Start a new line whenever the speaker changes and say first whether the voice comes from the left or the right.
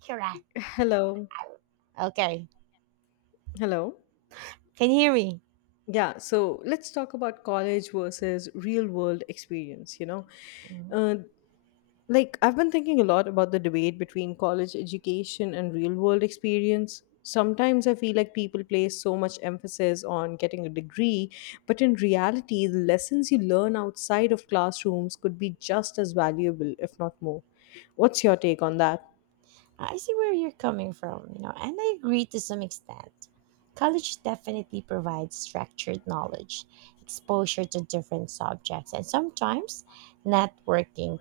right: Correct.
left: Hello.
right: Okay.
left: Hello.
right: Can you hear me?
left: Yeah, so let's talk about college versus real world experience, you know.
right: Mm.
left: Uh, like I've been thinking a lot about the debate between college education and real world experience. Sometimes I feel like people place so much emphasis on getting a degree, but in reality, the lessons you learn outside of classrooms could be just as valuable, if not more. What's your take on that?
right: I see where you're coming from, you know, and I agree to some extent. College definitely provides structured knowledge, exposure to different subjects, and sometimes networking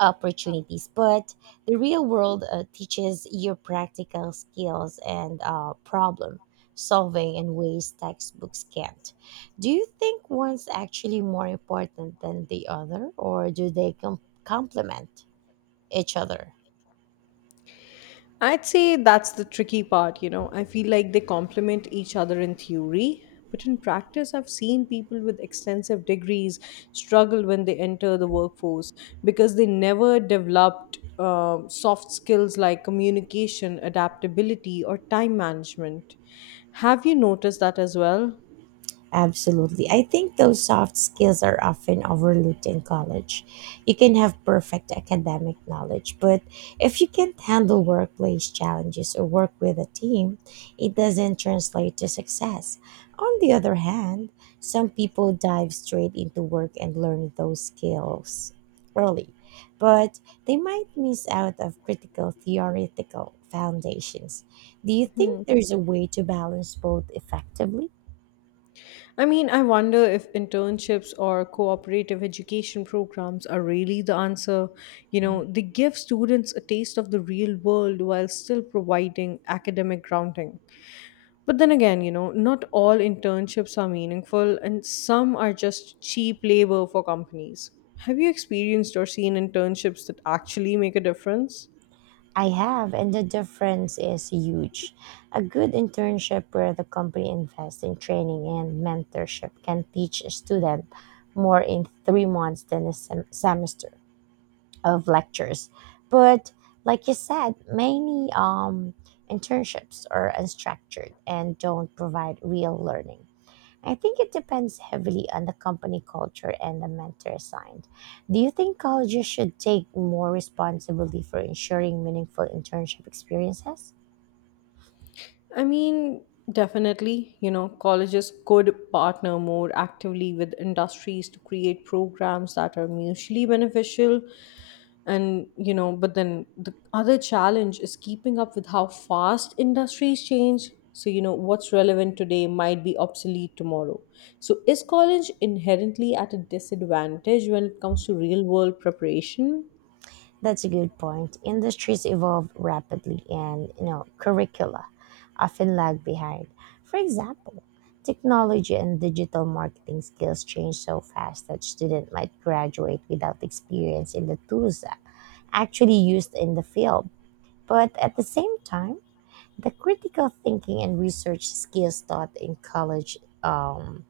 right: opportunities. But the real world teaches you practical skills and problem solving in ways textbooks can't. Do you think one's actually more important than the other, or do they complement each other?
left: I'd say that's the tricky part, you know. I feel like they complement each other in theory, but in practice, I've seen people with extensive degrees struggle when they enter the workforce because they never developed soft skills like communication, adaptability, or time management. Have you noticed that as well?
right: Absolutely. I think those soft skills are often overlooked in college. You can have perfect academic knowledge, but if you can't handle workplace challenges or work with a team, it doesn't translate to success. On the other hand, some people dive straight into work and learn those skills early, but they might miss out of critical theoretical foundations. Do you
left: Hmm.
right: think there's a way to balance both effectively?
left: I mean, I wonder if internships or cooperative education programs are really the answer. You know, they give students a taste of the real world while still providing academic grounding. But then again, you know, not all internships are meaningful and some are just cheap labor for companies. Have you experienced or seen internships that actually make a difference?
right: I have, and the difference is huge. A good internship where the company invests in training and mentorship can teach a student more in 3 months than a semester of lectures. But like you said, many internships are unstructured and don't provide real learning. I think it depends heavily on the company culture and the mentor assigned. Do you think colleges should take more responsibility for ensuring meaningful internship experiences?
left: I mean, definitely, you know, colleges could partner more actively with industries to create programs that are mutually beneficial. And, you know, but then the other challenge is keeping up with how fast industries change. So, you know, what's relevant today might be obsolete tomorrow. So, is college inherently at a disadvantage when it comes to real world preparation?
right: That's a good point. Industries evolve rapidly and, you know, curricula often lag behind. For example, technology and digital marketing skills change so fast that students might graduate without experience in the tools that actually used in the field. But at the same time, the critical thinking and research skills taught in college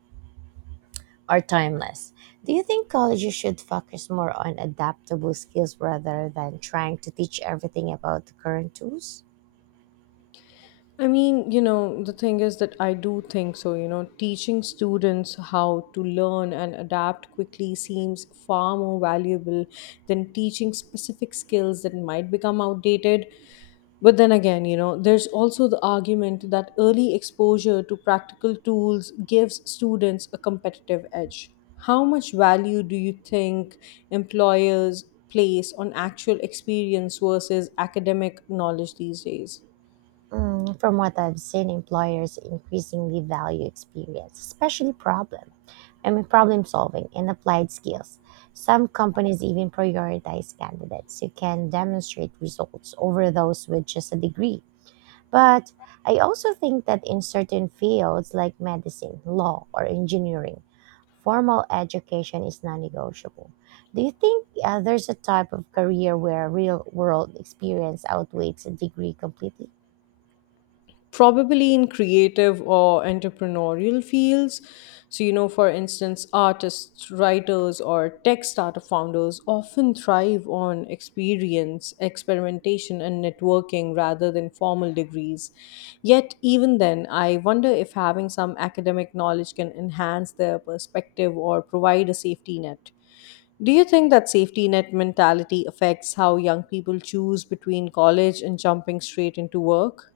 right: are timeless. Do you think colleges should focus more on adaptable skills rather than trying to teach everything about the current tools?
left: I mean, you know, the thing is that I do think so. You know, teaching students how to learn and adapt quickly seems far more valuable than teaching specific skills that might become outdated. But then again, you know, there's also the argument that early exposure to practical tools gives students a competitive edge. How much value do you think employers place on actual experience versus academic knowledge these days?
right: Mm, from what I've seen, employers increasingly value experience, especially problem. I mean, problem solving and applied skills. Some companies even prioritize candidates who can demonstrate results over those with just a degree. But I also think that in certain fields like medicine, law, or engineering, formal education is non negotiable. Do you think there's a type of career where real world experience outweighs a degree completely?
left: Probably in creative or entrepreneurial fields. So, you know, for instance, artists, writers, or tech startup founders often thrive on experience, experimentation, and networking rather than formal degrees. Yet, even then, I wonder if having some academic knowledge can enhance their perspective or provide a safety net. Do you think that safety net mentality affects how young people choose between college and jumping straight into work?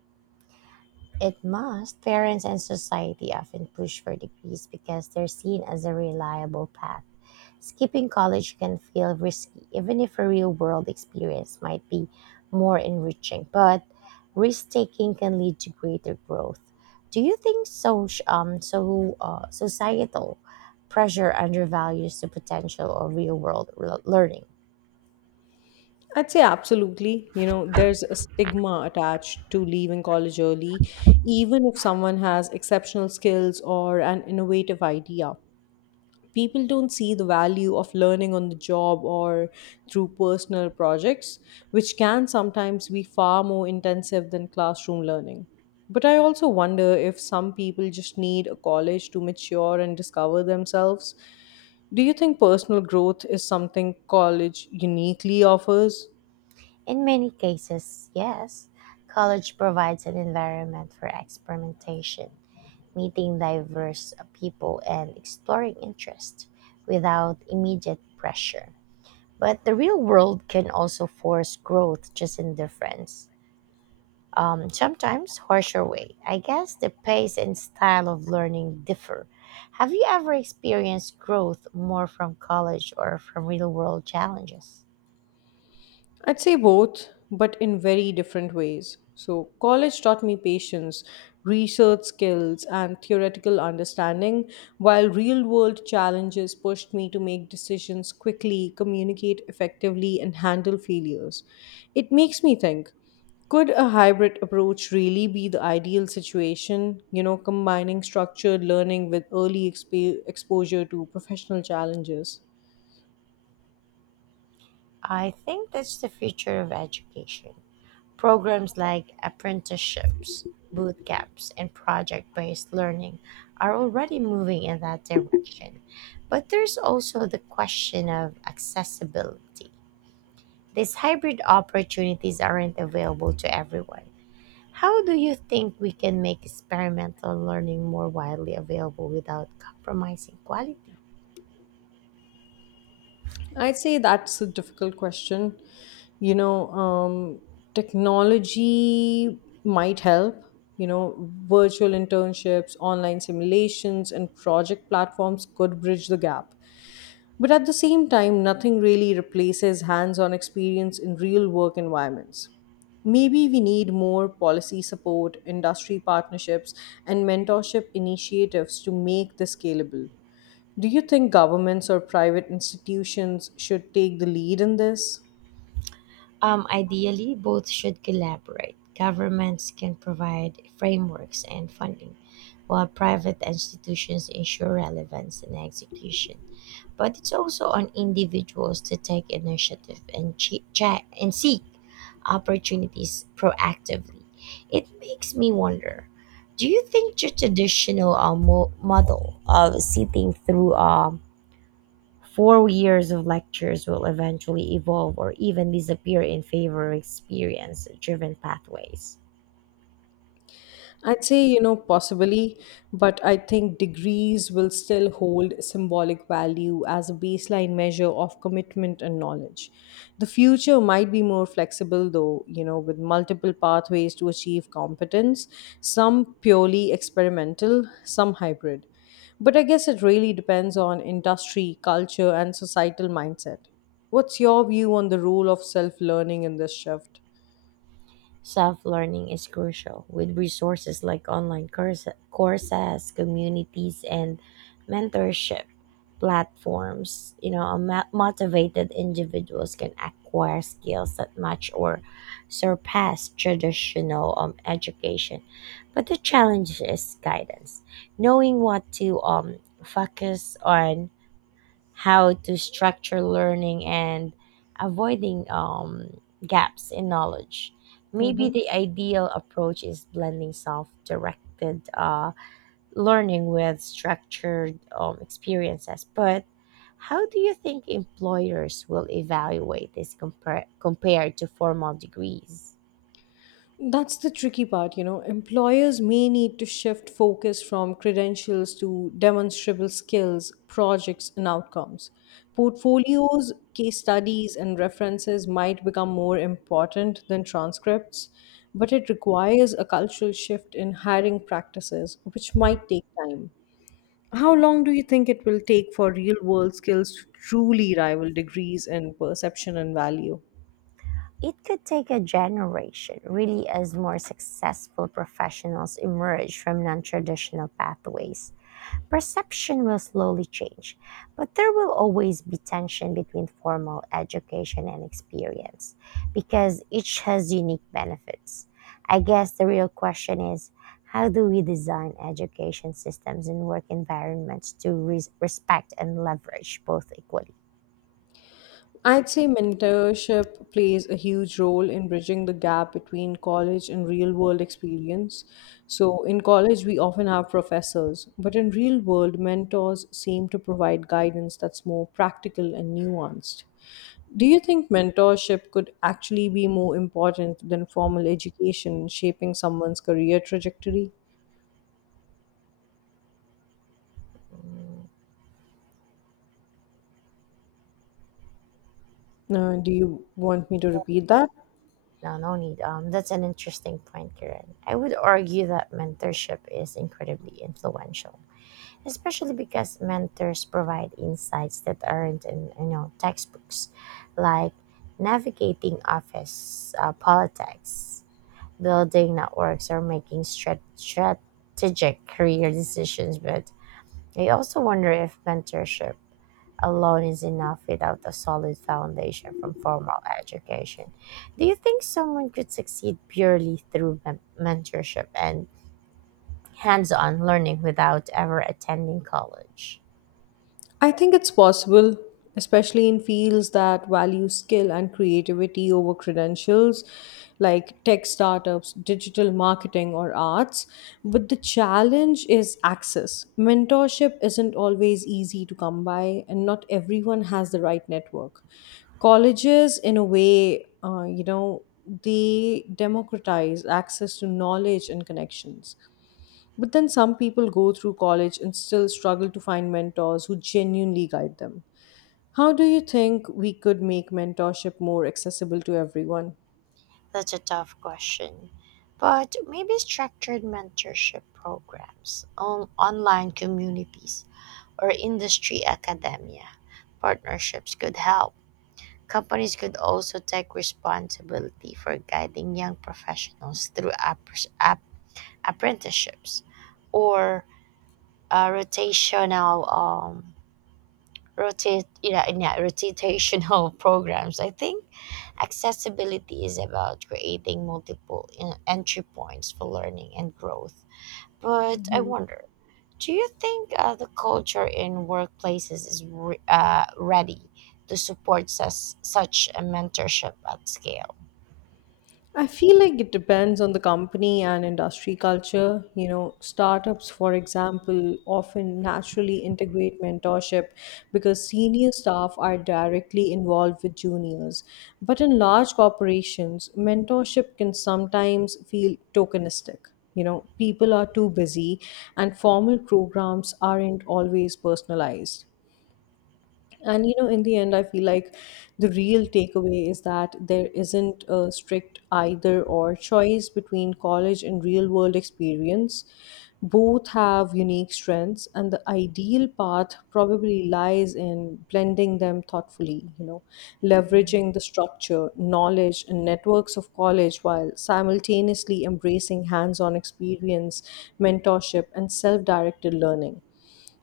right: It must. Parents and society often push for degrees because they're seen as a reliable path. Skipping college can feel risky, even if a real world experience might be more enriching. But risk taking can lead to greater growth. Do you think societal pressure undervalues the potential of real world learning?
left: I'd say absolutely. You know, there's a stigma attached to leaving college early, even if someone has exceptional skills or an innovative idea. People don't see the value of learning on the job or through personal projects, which can sometimes be far more intensive than classroom learning. But I also wonder if some people just need a college to mature and discover themselves. Do you think personal growth is something college uniquely offers?
right: In many cases, yes. College provides an environment for experimentation, meeting diverse people, and exploring interest without immediate pressure. But the real world can also force growth just in difference. Sometimes harsher way. I guess the pace and style of learning differ. Have you ever experienced growth more from college or from real world challenges?
left: I'd say both, but in very different ways. So, college taught me patience, research skills, and theoretical understanding, while real world challenges pushed me to make decisions quickly, communicate effectively, and handle failures. It makes me think, could a hybrid approach really be the ideal situation? You know, combining structured learning with early exposure to professional challenges.
right: I think that's the future of education. Programs like apprenticeships, boot camps, and project based learning are already moving in that direction. But there's also the question of accessibility. These hybrid opportunities aren't available to everyone. How do you think we can make experimental learning more widely available without compromising quality?
left: I'd say that's a difficult question. You know, um, Technology might help. You know, virtual internships, online simulations, and project platforms could bridge the gap. But at the same time, nothing really replaces hands on experience in real work environments. Maybe we need more policy support, industry partnerships, and mentorship initiatives to make this scalable. Do you think governments or private institutions should take the lead in this?
right: Ideally, both should collaborate. Governments can provide frameworks and funding, while private institutions ensure relevance and execution. But it's also on individuals to take initiative and check and seek opportunities proactively. It makes me wonder. Do you think the traditional model of sitting through 4 years of lectures will eventually evolve or even disappear in favor of experience driven pathways?
left: I'd say, you know, possibly, but I think degrees will still hold symbolic value as a baseline measure of commitment and knowledge. The future might be more flexible, though, you know, with multiple pathways to achieve competence, some purely experimental, some hybrid. But I guess it really depends on industry, culture, and societal mindset. What's your view on the role of self learning in this shift?
right: Self learning is crucial with resources like courses, communities, and mentorship platforms. You know, motivated individuals can acquire skills that match or surpass traditional education. But the challenge is guidance, knowing what to focus on, how to structure learning, and avoiding gaps in knowledge. Maybe
left: Mm-hmm.
right: the ideal approach is blending self directed learning with structured experiences. But how do you think employers will evaluate this compared to formal degrees?
left: That's the tricky part, you know. Employers may need to shift focus from credentials to demonstrable skills, projects, and outcomes. Portfolios, case studies, and references might become more important than transcripts, but it requires a cultural shift in hiring practices, which might take time. How long do you think it will take for real world skills to truly rival degrees in perception and value?
right: It could take a generation, really, as more successful professionals emerge from non traditional pathways. Perception will slowly change, but there will always be tension between formal education and experience because each has unique benefits. I guess the real question is, how do we design education systems and work environments to respect and leverage both equally?
left: I'd say mentorship plays a huge role in bridging the gap between college and real world experience. So, in college, we often have professors, but in real world, mentors seem to provide guidance that's more practical and nuanced. Do you think mentorship could actually be more important than formal education in shaping someone's career trajectory?
right: Mm.
left: Do you want me to repeat that?
right: No, no need. That's an interesting point, Karen. I would argue that mentorship is incredibly influential, especially because mentors provide insights that aren't in, you know, textbooks, like navigating office politics, building networks, or making strategic career decisions. But I also wonder if mentorship alone is enough without a solid foundation from formal education. Do you think someone could succeed purely through mentorship and hands-on learning without ever attending college?
left: I think it's possible, especially in fields that value skill and creativity over credentials, like tech startups, digital marketing, or arts. But the challenge is access. Mentorship isn't always easy to come by, and not everyone has the right network. Colleges, in a way, you know, they democratize access to knowledge and connections, but then some people go through college and still struggle to find mentors who genuinely guide them. How do you think we could make mentorship more accessible to everyone?
right: That's a tough question. But maybe structured mentorship programs, online communities, or industry academia partnerships could help. Companies could also take responsibility for guiding young professionals through apprenticeships or rotational rotate yeah, yeah, rotational programs. I think accessibility is about creating multiple entry points for learning and growth. But I wonder, do you think the culture in workplaces is ready to support such a mentorship at scale?
left: I feel like it depends on the company and industry culture. You know, startups, for example, often naturally integrate mentorship because senior staff are directly involved with juniors. But in large corporations, mentorship can sometimes feel tokenistic. You know, people are too busy and formal programs aren't always personalized. And you know, in the end, I feel like the real takeaway is that there isn't a strict either or choice between college and real world experience. Both have unique strengths, and the ideal path probably lies in blending them thoughtfully, you know,
right: Mhm.
left: leveraging the structure, knowledge, and networks of college while simultaneously embracing hands on experience, mentorship, and self directed learning.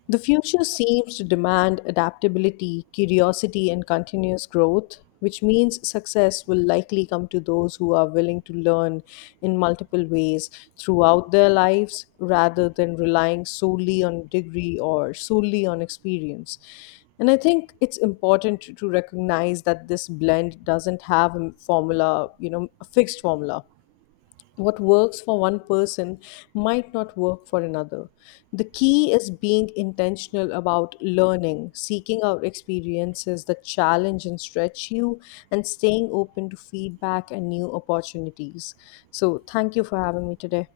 left: The future seems to demand adaptability, curiosity, and continuous growth, which means success will likely come to those who are willing to learn in multiple ways throughout their lives rather than relying solely on degree or solely on experience. And I think it's important to recognize that this blend doesn't have a formula, you know, a fixed formula, what works for one person might not work for another. The key is being intentional about learning, seeking out experiences that challenge and stretch you, and staying open to feedback and new opportunities. So, thank you for having me today.